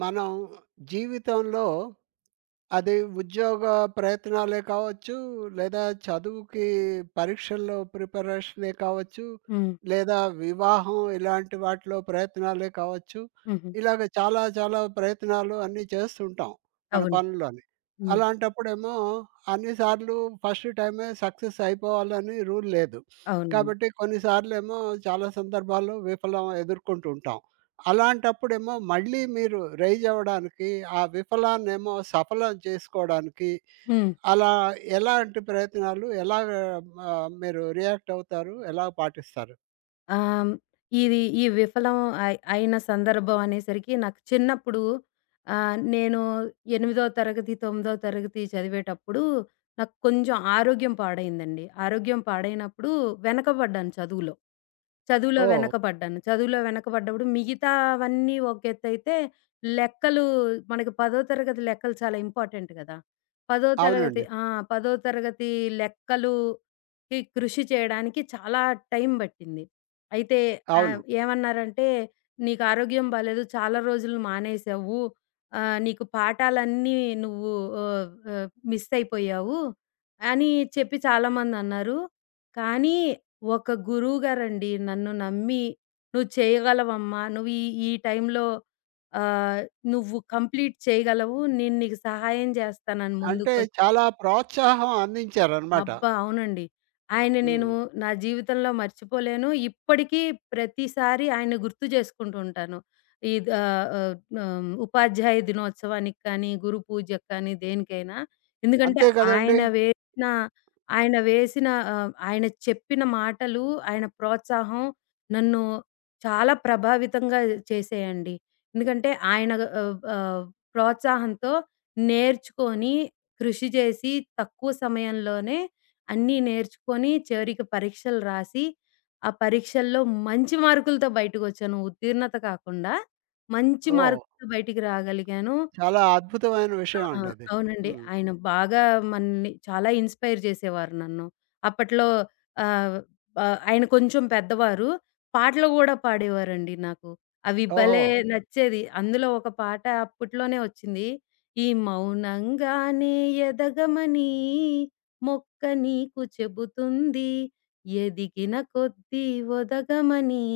మనం జీవితంలో అది ఉద్యోగ ప్రయత్నాలే కావచ్చు, లేదా చదువుకి పరీక్షల్లో ప్రిపరేషనే కావచ్చు, హ్మ్. లేదా వివాహం ఇలాంటి వాటిలో ప్రయత్నాలే కావచ్చు. హుహు. ఇలాగ చాలా చాలా ప్రయత్నాలు అన్నీ చేస్తుంటాం మన అవును. పనుల్లోని. హ్మ్. అలాంటప్పుడేమో అన్ని సార్లు ఫస్ట్ టైమే సక్సెస్ అయిపోవాలని రూల్ లేదు. అవునండి. కాబట్టి కొన్నిసార్లేమో చాలా సందర్భాల్లో విఫలం ఎదుర్కొంటూ ఉంటాం. అలాంటప్పుడేమో మళ్ళీ మీరు రైజ్ అవ్వడానికి, ఆ విఫలాన్నేమో సఫలం చేసుకోడానికి హ్మ్. అలా ఎలాంటి ప్రయత్నాలు ఎలాగ మీరు రియాక్ట్ అవుతారు? ఎలా పాటిస్తారు? ఆహ్, ఇది ఈ విఫలం అయిన సందర్భం అనేసరికి నాకు చిన్నప్పుడు నేను 8దో తరగతి, 9దో తరగతి చదివేటప్పుడు నాకు కొంచెం ఆరోగ్యం పాడైందండి. ఆరోగ్యం పాడైనప్పుడు వెనకబడ్డాను చదువులో. చదువులో ఓహ్! వెనకబడ్డాను. చదువులో వెనకబడ్డప్పుడు మిగతావన్నీ ఒక ఎత్తైతే లెక్కలు మనకి 10థ తరగతి లెక్కలు చాలా ఇంపార్టెంట్ కదా! 10థ తరగతి అవునండి. ఆ! 10థ తరగతి లెక్కలుకి కృషి చేయడానికి చాలా టైం పట్టింది. అయితే అవును. ఏమన్నారంటే, "నీకు ఆరోగ్యం బాలేదు. చాలా రోజులు మానేశావు. నీకు పాఠాలన్నీ నువ్వు ఆహ్, ఆహ్, మిస్ అయిపోయావు" అని చెప్పి చాలామందన్నారు. కానీ ఒక గురువుగారండి నన్ను నమ్మి, "నువ్వు చేయగలవమ్మా. నువ్వు ఈ ఈ టైంలో ఆహ్, నువ్వు కంప్లీట్ చేయగలవు. నేను నీకు సహాయం చేస్తానని" అంటే చాలా ప్రోత్సాహం అందించారనమాట. అబ్బా! అవునండి. ఆయన నేను హ్మ్. నా జీవితంలో మర్చిపోలేను. ఇప్పటికీ ప్రతిసారి ఆయన్ని గుర్తు చేసుకుంటూ ఉంటాను. ఇద్ ఆహ్, ఆహ్, హ్మ్. ఉపాధ్యాయ దినోత్సవానికి కానీ, గురు పూజకి కానీ దేనికైనా. ఎందుకంటే అంతే కదండీ! ఆయన వేసిన ఆయన చెప్పిన మాటలు, ఆయన ప్రోత్సాహం నన్ను చాలా ప్రభావితంగా చేసాయండి. ఎందుకంటే ఆయన ఆహ్, ఆహ్, ప్రోత్సాహంతో నేర్చుకొని కృషి చేసి, తక్కువ సమయంలోనే అన్నీ నేర్చుకొని, చివరికి పరీక్షలు రాసి, ఆ పరీక్షల్లో మంచి మార్కులతో బయటకొచ్చాను. ఉత్తీర్ణత కాకుండా, మంచి ఓహ్! మార్కులతో బయటికి రాగలిగాను. చాలా అద్భుతమైన ఆ! విషయం అండి అది. అవునండి. హ్మ్. ఆయన బాగా మనల్ని చాలా ఇన్‌స్పైర్ చేసేవారు నన్ను. అప్పట్లో ఆహ్, ఆహ్, ఆయన కొంచెం పెద్దవారు. పాటలు గూడా పాడేవారండి నాకు. అవి ఓహో! భలే నచ్చేది. అందులో ఒక పాట అప్పట్లోనే వచ్చింది. ఈ మౌనంగానే ఎదగమని మొక్క నీకు చెబుతుంది. ఎదిగిన కొద్దీ ఒదగమని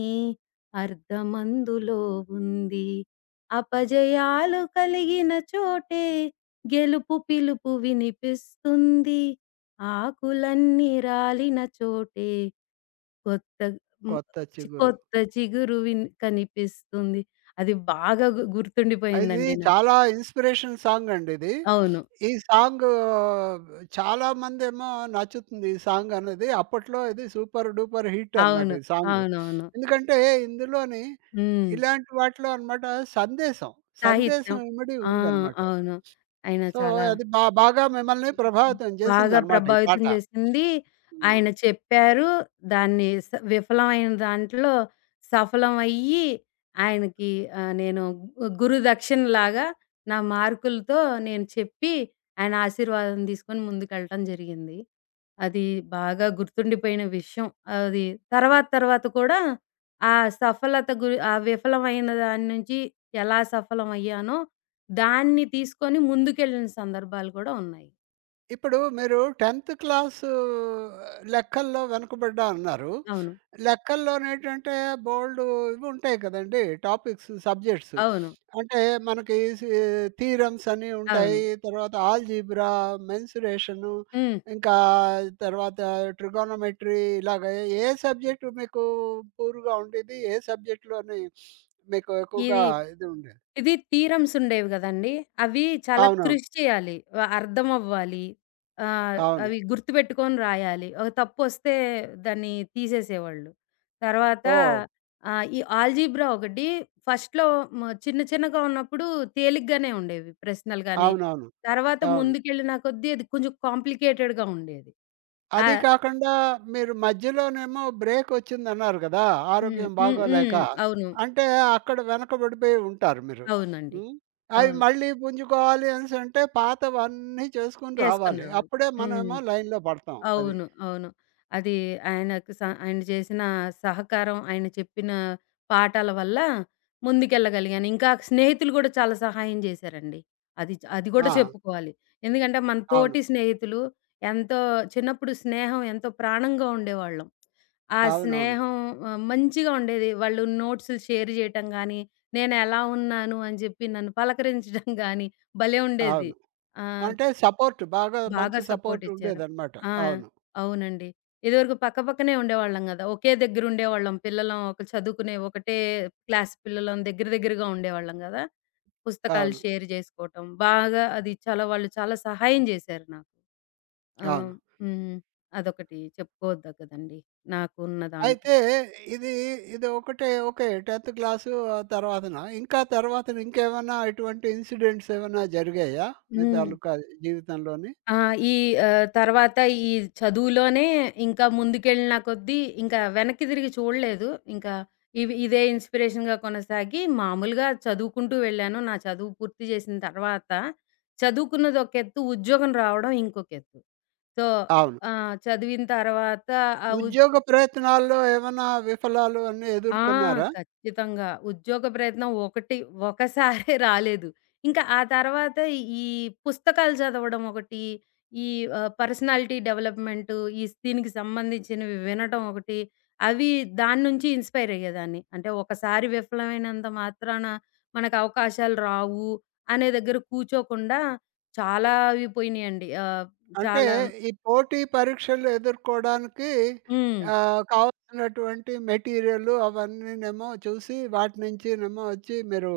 అర్థమందులో ఉంది. అపజయాలు కలిగిన చోటే గెలుపు పిలుపు వినిపిస్తుంది. ఆకులన్నీ రాలిన చోటే కొత్త మ కొత్త చి చిగురు. కొత్త చిగురు కనిపిస్తుంది. అది బాగా గు ఇది గుర్తుండిపోయిందండి నాకు. చాలా ఇన్‌స్పిరేషన్ సాంగ్ అండి ఇది. అవును. ఈ సాంగ్ చాలామందేమో నచ్చుతుంది ఈ సాంగ్ అనేది. అప్పట్లో ఇది సూపర్ డూపర్ హిట్ అనమాట అవును. ఈ సాంగ్. అవునవును. ఎందుకంటే ఇందులోని హ్మ్. ఇలాంటి వాటిలో అనమాట సందేశం, సాహిత్యం. సందేశం ఇమిడి ఆ! ఉందనమాట. అవును. ఆయన సో, చాలా అది బాగా మిమ్మల్ని ప్రభావితం బాగా చేసిందనమాట ఈ ప్రభావితం పాట. చేసింది. హ్మ్. ఆయన చెప్పారు. దాన్ని స విఫలమైన దాంట్లో సఫలం అయ్యి, ఆయనకి నేను గురు దక్షిణలాగా నా మార్కులతో నేను చెప్పి, ఆయన ఆశీర్వాదం తీసుకొని ముందుకెళ్ళటం జరిగింది. అది బాగా గుర్తుండిపోయిన విషయం. అది తర్వాత తర్వాత కూడా ఆ సఫలత గురి ఆ విఫలమైన దాని నుంచి ఎలా సఫలం అయ్యానో, దాన్ని తీసుకొని ముందుకెళ్ళిన సందర్భాలు కూడా ఉన్నాయి. ఇప్పుడు మీరు 10థ్ క్లాసు లెక్కల్లో వెనుకబడ్డా అన్నారు. అవును. లెక్కల్లోనేంటంటే బోలెడు ఇవి ఉంటాయి కదండీ! Topics, subjects. అవును. అంటే మనకి థీరమ్స్ అని అవును. ఉంటాయి. తర్వాత ఆల్జీబ్రా, మెన్సురేషను, హ్మ్. ఇంకా తర్వాత ట్రిగోనోమెట్రీ ఇలాగ ఏ సబ్జెక్ట్ మీకు పూర్‌గా ఉండేది? ఏ సబ్జెక్ట్‌లోని మీకు ఎక్కువగా ఇది, ఇది ఉండేది? ఇది థీరమ్స్ ఉండేవి గదండీ! అవి చాలా అవునవును. కృషి చేయాలి. అర్థమవ్వాలి. ఆహ్, అవును. అవి గుర్తుపెట్టుకొని రాయాలి. ఒక తప్పొస్తే దాన్ని తీసేసేవాళ్ళు. తర్వాత ఓహ్! ఈ ఆల్జీబ్రా ఒకటి ఫస్ట్‌లో చిన్న చిన్నగా ఉన్నప్పుడు తేలిగ్గానే ఉండేవి ప్రశ్నలు గాని, అవునవును. తర్వాత అవును. ముందుకెళ్ళిన కొద్దీ అది కొంచెం కాంప్లికేటెడ్‌గా ఉండేది. ఆ! అది కాకుండా మీరు మధ్యలోనేమో బ్రేకొచ్చిందన్నారు గదా! హ్మ్. ఆరోగ్యం హ్మ్. హ్మ్. బాగోలేక. అవును. అంటే అక్కడ వెనకబడిపోయి ఉంటారు మీరు. అవునండి. హ్మ్. అవి అవును. మళ్ళీ పుంజుకోవాలి అనేసంటే పాతవన్నీ చేసుకొని చేసుకొని రావాలి. రావాలి. అప్పుడే హ్మ్. మనమేమో లైన్‌లో పడతాం. అది. అవును. అవును. అది ఆయన చేసిన సహకారం, ఆయన చెప్పిన పాఠాల వల్ల ముందుకెళ్ళగలిగాను. ఇంకా స్నేహితులు కూడా చాలా సహాయం చేశారండి. అది కూడా ఆ! చెప్పుకోవాలి. ఎందుకంటే మన అవును. తోటి స్నేహితులు ఎంతో చిన్నప్పుడు స్నేహం ఎంతో ప్రాణంగా ఉండేవాళ్ళం. ఆ అవునవును. స్నేహం మంచిగా ఉండేది. వాళ్ళు నోట్స్‌లు షేర్ చేయటం గానీ, నేను ఎలా ఉన్నాను అని చెప్పి నన్ను పలకరించడం గానీ భలే ఉండేది. అవును. ఆ! అంటే సపోర్ట్ బాగా బాగా మంచి సపోర్ట్ సపోర్టిచ్చారు. ఉండేదనమాట. ఆ! అవును. అవునండి. ఇదివరకు పక్కపక్కనే ఉండేవాళ్ళం గదా! ఒకే దగ్గర ఉండేవాళ్ళం. పిల్లలం ఒక చదువుకునే ఒకటే క్లాస్ పిల్లలం దగ్గర దగ్గరగా ఉండేవాళ్ళం గదా! పుస్తకాలు అవును. షేర్ జేసుకోవటం. బాగా అది చాలా వాళ్ళు చాలా సహాయం జేశారు నాకు. ఆహ్, అవును. హ్మ్. అదొకటి చెప్పుకోదగ్గదండి. నాకున్న దాంట్లో. అయితే ఇది ఇది ఒకటే ఓకే 10థ్ క్లాసు ఆ తర్వాతనా? ఇంకా తర్వాత ఇంకేమన్నా ఇటువంటి ఇన్సిడెంట్స్ ఏమన్నా జరిగాయా? మీ హ్మ్. తాలూకా జీవితంలోని? ఆ! ఈ తర్వాత ఈ చదువులోనే ఇంకా ముందుకెళ్ళిన కొద్దీ ఇంకా వెనక్కి తిరిగి చూడలేదు. ఇంకా ఇదే ఇన్‌స్పిరేషన్‌గా కొనసాగి మామూలుగా చదువుకుంటూ వెళ్ళాను. నా చదువు పూర్తి చేసిన తర్వాత చదువుకున్నది ఒక ఎత్తు, ఉద్యోగం రావడం ఇంకొక ఎత్తు. సో, అవును. చదివిన తర్వాత ఆ ఉ ఉద్యోగ ప్రయత్నాల్లో ఏమన్నా విఫలాలు అన్నీ ఆ! ఎదుర్కొన్నారా? ఖచ్చితంగా. ఉద్యోగ ప్రయత్నం ఒకటి ఒకసారే రాలేదు. ఇంకా ఆ తర్వాత ఈ పుస్తకాలు చదవడం ఒకటి, ఈ పర్సనాలిటీ డెవలప్‌మెంట్ దీనికి సంబంధించినవి వినటం ఒకటి, అవి దాని నుంచి ఇన్‌స్పైర్ అయ్యేదాన్ని. అంటే ఒకసారి విఫలమైనంత మాత్రాన మనకు అవకాశాలు రావు అనే దగ్గర కూర్చోకుండా చాలా అవి పోయినాయండి. అంటే చాలా ఈ పోటీ పరీక్షలు ఎదుర్కోవడానికి హ్మ్. కావాల్సినటువంటి మెటీరియల్ అవన్నీనేమో చూసి వాటి నుంచినేమో వచ్చి మీరు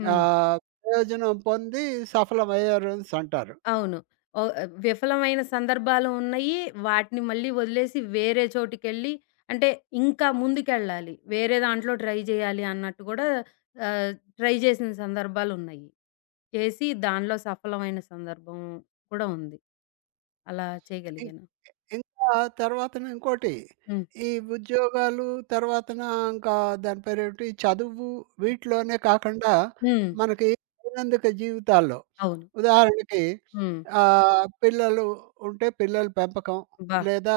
హ్మ్. ఆహ్, ప్రయోజనం పొంది సఫలమయ్యారనేసి అంటారు. అవును. విఫలమైన సందర్భాలు ఉన్నాయి. వాటిని మళ్ళీ వదిలేసి వేరే చోటికెళ్ళి అంటే ఇంకా ముందుకెళ్ళాలి. వేరే దాంట్లో ట్రై చేయాలి అన్నట్టు కూడా ఆహ్, ట్రై చేసిన సందర్భాలున్నాయి. చేసి దానిలో సఫలమైన సందర్భం కూడా ఉంది. అలా చేయగలిగాను. ఇంకా తర్వాతన ఇంకోటి, హ్మ్. ఈ ఉద్యోగాలు తర్వాతన ఇంకా దాని పేరేంటి చదువు వీటిలోనే కాకుండా హ్మ్. మనకి దైనందిక జీవితాల్లో అవును. ఉదాహరణకి హ్మ్. పిల్లలు ఉంటే పిల్లల పెంపకం, అబ్బా! లేదా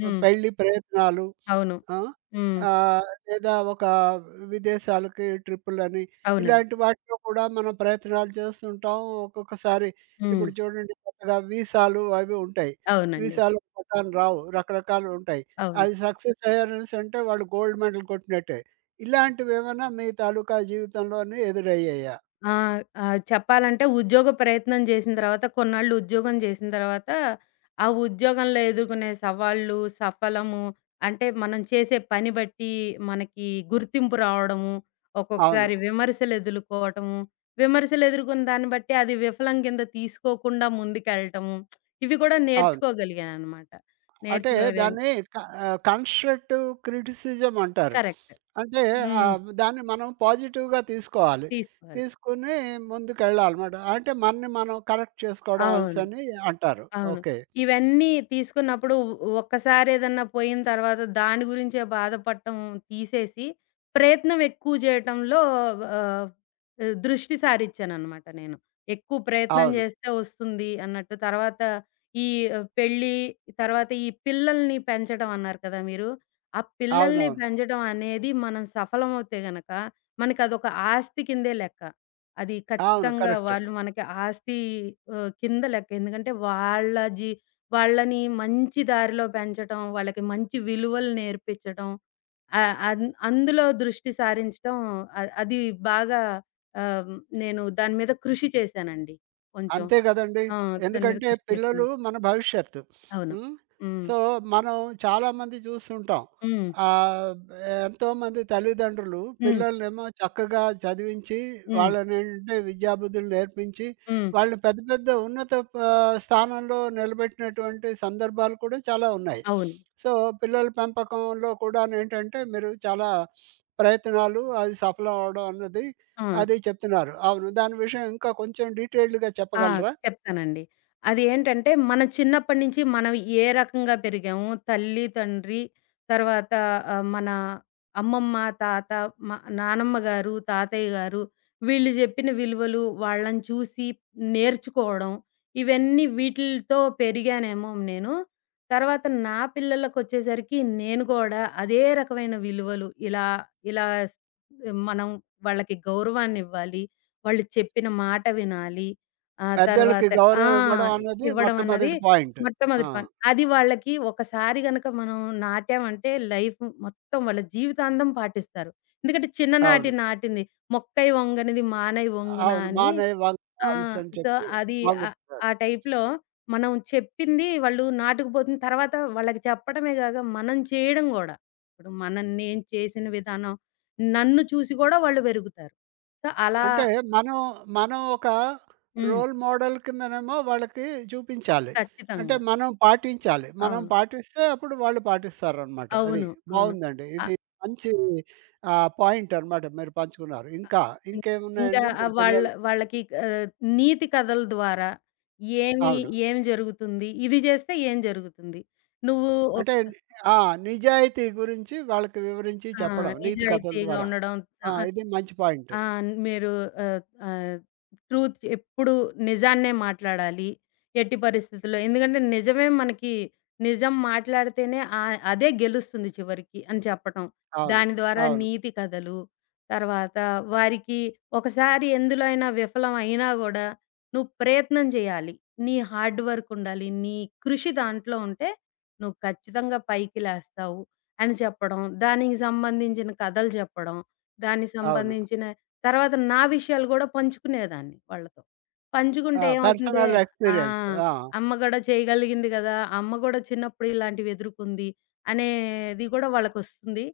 హ్మ్. పెళ్లి ప్రయత్నాలు అవును. ఆ! హ్మ్. లేదా ఒక విదేశాలకి ట్రిప్పులని అవునండి. ఇలాంటి వాటిలో కూడా మనం ప్రయత్నాలు చేస్తుంటాం. ఒక్కొక్కసారి హ్మ్. ఇప్పుడు చూడండి కొత్తగా వీసాలు అవి ఉంటాయి. అవునండి. విశాలం, పఠాన్ రావ్ రకరకాలుంటాయి. అవును. అది సక్సెస్ అయ్యారనేసి అంటే వాళ్ళు గోల్డ్ మెడల్ కొట్టినట్టే. ఇలాంటివేమన్నా మీ తాలూకా జీవితంలోని ఎదురయ్యాయా? ఆ! చెప్పాలంటే ఉద్యోగ ప్రయత్నం చేసిన తర్వాత కొన్నాళ్ళు ఉద్యోగం చేసిన తర్వాత, ఆ ఉద్యోగంలో ఎదుర్కొనే సవాళ్ళు, సఫలము అంటే మనం చేసే పని బట్టి మనకి గుర్తింపు రావడము, అవును. ఒక్కొక్కసారి విమర్శలు ఎదుర్కోవటము, విమర్శలు ఎదుర్కొన్న దాన్ని బట్టి అది విఫలం కింద తీసుకోకుండా ముందుకెళ్ళటము, ఇవి కూడా అవును. నేర్చుకోగలిగాననమాట. అంటే నేర్చుకోలేను. దాన్ని క కన్‌స్ట్రక్టివ్ క్రిటిసిజం అంటారు. కరెక్ట్. అంటే హ్మ్. దాన్ని మనం పాజిటివ్‌గా తీసుకోవాలి. తీసుకోవాలి. తీసుకొని ముందుకెళ్ళాలన్నమాట. అంటే మనని మనం కరెక్ట్ చేసుకోవడం అవును. అనేసని అంటారు. అవును. ఓకే. ఇవన్నీ తీసుకున్నప్పుడు ఒక్కసారి ఏదన్నా పోయిన తర్వాత దాని గురించే బాధపడటం తీసేసి, ప్రయత్నం ఎక్కువ చేయటంలో ఆహ్, దృష్టి సారిచ్చాననమాట నేను. ఎక్కువ ప్రయత్నం అవును. చేస్తే వస్తుంది అన్నట్టు. తర్వాత ఈ పెళ్లి, తర్వాత ఈ పిల్లల్ని పెంచడం అన్నారు కదా మీరు. ఆ పిల్లల్ని అవునవును. పెంచడం అనేది మనం సఫలమవుతే గనక మనకదొక ఆస్తి కిందే లెక్క. అది అవును. ఖచ్చితంగా కరెక్ట్. వాళ్ళు మనకి ఆస్తి కింద లెక్క. ఎందుకంటే వాళ్ళని మంచి దారిలో పెంచటం, వాళ్ళకి మంచి విలువలు నేర్పించటం, ఆహ్, అన్ అందులో దృష్టి సారించటం అది బాగా ఆహ్, నేను దాని మీద కృషి చేశానండి. కొంచెం అంతే గదండీ! ఆ! దాని మీద ఎందుకంటే కృషి చేశాను. పిల్లలు మన భవిష్యత్తు. అవును. హ్మ్. హ్మ్. సో, మనం చాలామంది చూస్తుంటాం. హ్మ్. ఆహ్, ఎంతోమంది తల్లిదండ్రులు హ్మ్. పిల్లలనేమో చక్కగా చదివించి, హ్మ్. వాళ్ళనేంటంటే విద్యాబుద్ధులు నేర్పించి, హ్మ్. వాళ్ళని పెద్ద పెద్ద ఉన్నత స్థానంలో నిలబెట్టినటువంటి సందర్భాలు కూడా చాలా ఉన్నాయి. అవును. సో, పిల్లల పెంపకంలో కూడానేంటంటే మీరు చాలా ప్రయత్నాలు అది సఫలం అవ్వడం అన్నది ఆ! అది చెప్తున్నారు. అవును. దాని విషయం ఇంకా కొంచెం డీటెయిల్డ్‌గా ఆ! చెప్పగలరా? చెప్తానండి. అది ఏంటంటే, మనం చిన్నప్పటి నుంచి మనం ఏ రకంగా పెరిగాము, తల్లి, తండ్రి, తర్వాత మన అమ్మమ్మ, తాత, మ నానమ్మ గారు, తాతయ్య గారు వీళ్ళు జెప్పిన విలువలు, వాళ్ళని చూసి నేర్చుకోవడం, ఇవన్నీ వీటిలతో పెరిగానేమో నేను. తర్వాత నా పిల్లలకొచ్చేసరికి నేను గూడా అదే రకమైన విలువలు ఇలా, ఇలా స్ మనం వాళ్ళకి గౌరవాన్నివ్వాలి, వాళ్ళు చెప్పిన మాట వినాలి. ఆ! పెద్దలకి తర్వాత ఆ! గౌరవం ఇవ్వడం అన్నది ఇవ్వడం అన్నది మొట్టమొదటి పాయింట్. ఆ! మొట్టమొదటి పని. అది వాళ్ళకి ఒకసారి గనక మనం నాటామంటే లైఫ్ మొత్తం వాళ్ళ జీవితాంతం పాటిస్తారు. ఎందుకంటే చిన్ననాటి అవును. నాటింది. "మొక్కై వంగనిది మానై వంగున" అవును. అని మానై వంగ ఆ! అనేసని సో, చెప్పి అది ఆహ్, వంగుతారు. ఆ టైప్‌లో మనం చెప్పింది వాళ్ళు నాటుకుపోతుంది. తర్వాత వాళ్ళకి చెప్పడమే కాక మనం చేయడం గూడా. ఇప్పుడు మనం నేను చేసిన విధానం, నన్ను చూసి గూడా వాళ్ళు పెరుగుతారు. సో, అలా అంటే మనం, మనం ఒక హ్మ్. రోల్ మోడల్ కిందనేమో వాళ్ళకి చూపించాలి. అంటే ఖచ్చితంగా. మనం పాటించాలి. మనం అవును. పాటిస్తే అప్పుడు వాళ్ళు పాటిస్తారనమాట. అది అవును. అవును. బావుందండి. ఆహ్, ఇది మంచి పాయింట్ అనమాట మీరు పంచుకున్నారు. ఇంకా ఇం ఇంకా ఇంకేమున్నాయండి ఆహ్, మీరు వాళ్ళ పిల్లలు వాళ్ళకి నీతి కథల ద్వారా ఏమి అవును. ఏం జరుగుతుంది? ఇది జేస్తే ఏం జరుగుతుంది? నువ్వు అంటే ఒకసా ఆ! నిజాయితీ గురించి వాళ్ళకి వివరించి ఆ! చెప్పడం నీతి కథల నిజాయితీగా ద్వారా. ఉండడం. ఆ! ఆ! ఇది మంచి పాయింట్. ఆ! మీరు ఆహ్, ఆహ్, ట్రూత్ ఎప్పుడు నిజాన్నే మాట్లాడాలి. ఎట్టి పరిస్థితుల్లో ఎందుకంటే నిజమే మనకి నిజం మాట్లాడితేనే అదే గెలుస్తుంది చివరికి అని చెప్పటం. అవును. దాని ద్వారా అవును. నీతి కథలు, తర్వాత వారికి ఒకసారి ఎందులో అయినా విఫలం అయినా గూడా నువ్వు ప్రయత్నం చేయాలి. నీ హార్డ్ వర్క్ ఉండాలి. నీ కృషి దాంట్లో ఉంటే నువ్వు ఖచ్చితంగా పైకి లేస్తావు అని చెప్పడం. దానికి సంబంధించిన కథలు చెప్పడం. దానికి అవును. సంబంధించిన తర్వాత నా విషయాలు గూడా పంచుకునేదాన్ని వాళ్ళతో. ఆ! పంచుకుంటే ఏమవుతుందే పర్సనల్ ఆ! ఎక్స్‌పీరియన్స్. ఆ! అమ్మ గూడా చేయగలిగింది గదా! అమ్మ గూడా చిన్నప్పుడు ఇలాంటివి ఎదుర్కొంది అనేది గూడా వాళ్ళకొస్తుంది.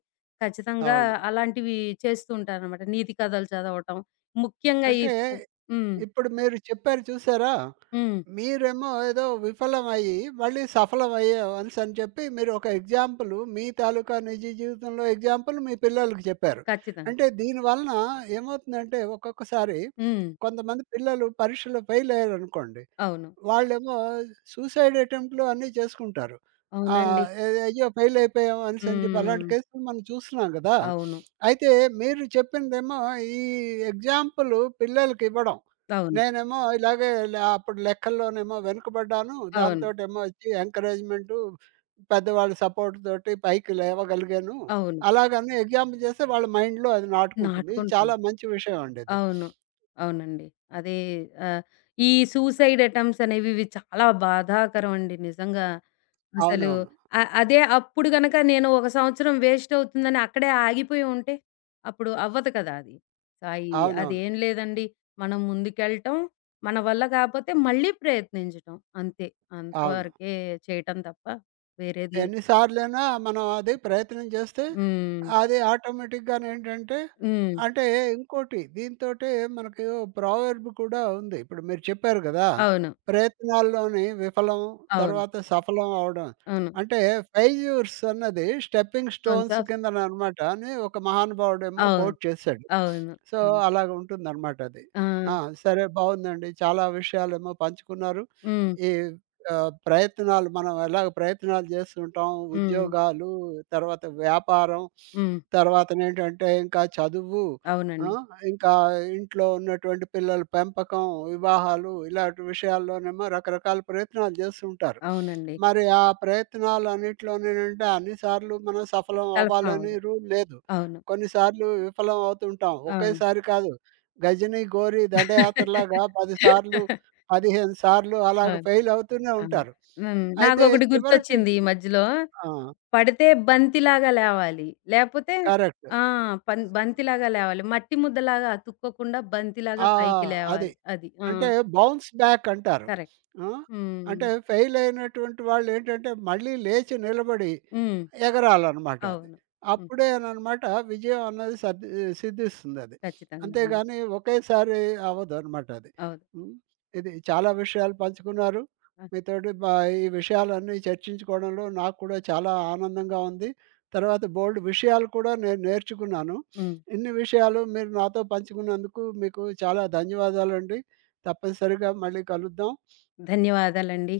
ఖచ్చితంగా అవును. అలాంటివి చేస్తూ ఉంటాననమాట. నీతి కథలు చదవటం. ముఖ్యంగా ఈ అంటే ఫు హ్మ్. ఇప్పుడు మీరు చెప్పారు చూసారా? హ్మ్. మీరేమో ఏదో విఫలమయ్యి మళ్ళీ సఫలమయ్యాం అనేసని చెప్పి మీరు ఒక ఎగ్జాంపుల్ మీ తాలూకా నిజ జీవితంలో ఎగ్జాంపుల్ మీ పిల్లలకి చెప్పారు. ఖచ్చితంగా. అంటే దీని వలన ఏమవుతుందంటే ఒక్కొక్కసారి హ్మ్. కొంతమంది పిల్లలు పరీక్షలో ఫెయిల్ అయ్యారనుకోండి. అవును. వాళ్ళేమో సూసైడ్ అటెంప్ట్‌లు అన్నీ చేసుకుంటారు. అవునండి. ఏది అయ్యో! ఫెయిల్ అయిపోయాం అనేసని చెప్పి అలాంటి హ్మ్. కేసులు మనం చూస్తున్నాం గదా! అవును. అయితే మీరు చెప్పిందేమో ఈ ఎగ్జాంపుల్ పిల్లలకి ఇవ్వడం. అవును. నేనేమో ఇలాగే అప్పుడు లెక్కల్లోనేమో వెనుకబడ్డాను. అవును. దాంతోటేమో వచ్చి ఎంకరేజ్‌మెంటు పెద్దవాళ్ళ సపోర్ట్ తోటి పైకి లేవగలిగాను. అవును. అలాగని ఎగ్జాంపుల్ చేస్తే వాళ్ళ మైండ్‌లో అది నాటుకుంటుంది. ఇది నాటుకుంటుంది. చాలా మంచి విషయం అండి ఇది. అవును. అవునండి. అదే ఆహ్, ఈ సూసైడ్ అటెంప్ట్స్ అనేవి ఇవి చాలా బాధాకరం అండి నిజంగా. అసలు అవునవును. అదే అప్పుడు గనక నేను ఒక సంవత్సరం వేస్ట్ అవుతుందని అక్కడే ఆగిపోయి ఉంటే, అప్పుడు అవ్వదు కదా అది. సో, అవునవును. అదేం లేదండి. మనం ముందుకెళ్ళటం, మన వల్ల కాపోతే మళ్ళీ ప్రయత్నించటం అంతే. అవును. అంతవరకే చేయటం తప్ప వేరేది ఎన్ని సార్లైనా మనం అది ప్రయత్నం చేస్తే హ్మ్. అది ఆటోమేటిక్‌గా నేంటంటే హ్మ్. అంటే ఇంకోటి దీనితోటే మనకి ఓ ప్రావెర్బ్ కూడా ఉంది. ఇప్పుడు మీరు చెప్పారు గదా! అవును. ప్రయత్నాల్లోని విఫలం, అవును. తర్వాత సఫలం అవ్వడం. అవును. అంటే ఫెయిల్యూర్స్ అన్నది స్టెప్పింగ్ స్టోన్స్ స్టోన్స్ ఆఫ్ కిందననమాట అని ఒక మహానుభావుడేమో అవును. కోట్ చేశాడు. అవును. సో, హ్మ్. అలాగ ఉంటుందనమాట అది. ఆ! ఆ! సరే బావుందండి. చాలా విషయాలేమో పంచుకున్నారు. హ్మ్. ఈ ప్రయత్నాలు మనం ఎలాగ ప్రయత్నాలు చేస్తుంటాం. హ్మ్. ఉద్యోగాలు, తర్వాత వ్యాపారం, హ్మ్. తర్వాతనేంటంటే ఇంకా చదువు, ఆ! అవునండి. ఇంకా ఇంట్లో ఉన్నటువంటి పిల్లల పెంపకం, వివాహాలు ఇలాంటి విషయాల్లోనేమో రకరకాల ప్రయత్నాలు చేస్తుంటారు. అవునండి. మరి ఆ ప్రయత్నాలన్నిట్లోనేనంటే అన్ని సార్లు మనం సఫలం కన్ఫర్మ్ అవ్వదు. అవ్వాలని రూల్ లేదు. అవును. కొన్నిసార్లు విఫలం అవుతుంటాం. అవును. ఒకేసారి కాదు గజని, గోరి దండయాత్రలాగా 10 సార్లు 15 సార్లు అలాగ అవును. ఫెయిల్ అవుతూనే అవును. ఉంటారు. హ్మ్. అయితే నాకొకటి చివరికి గుర్తొచ్చింది ఈ మధ్యలో. ఆ! పడితే బంతిలాగా లేవాలి. లేపోతే కరెక్ట్. ఆ! బంతిలాగా లేవాలి. మట్టి ముద్దలాగా అతుక్కోకుండా బంతిలాగా ఆ! పైకి అది. లేవాలి. అది. ఆ! అంటే బౌన్స్ బ్యాక్ అంటారు. కరెక్ట్. ఆ! హ్మ్. అంటే ఫెయిల్ అయినటువంటి వాళ్ళేంటంటే, మళ్ళీ లేచి నిలబడి హ్మ్. ఎగరాలనమాట అది. అవును. హ్మ్. అప్పుడేననమాట విజయం అన్నది సిద్ధిస్తుందది. ఖచ్చితంగా అండి. అంతేగాని ఒకేసారి అవ్వదనమాట అది. అవును. హ్మ్. ఇది చాలా విషయాలు పంచుకున్నారు. ఆ! మీతోటి ఈ విషయాలన్నీ చర్చించుకోవడంలో నాకు కూడా చాలా ఆనందంగా ఉంది. తర్వాత బోలెడు విషయాలు కూడా నేను నేర్చుకున్నాను. హ్మ్. ఇన్ని విషయాలు మీరు నాతో పంచుకున్నందుకు మీకు చాలా ధన్యవాదాలండి. తప్పనిసరిగా మళ్ళీ కలుద్దాం ధన్యవాదాలండి.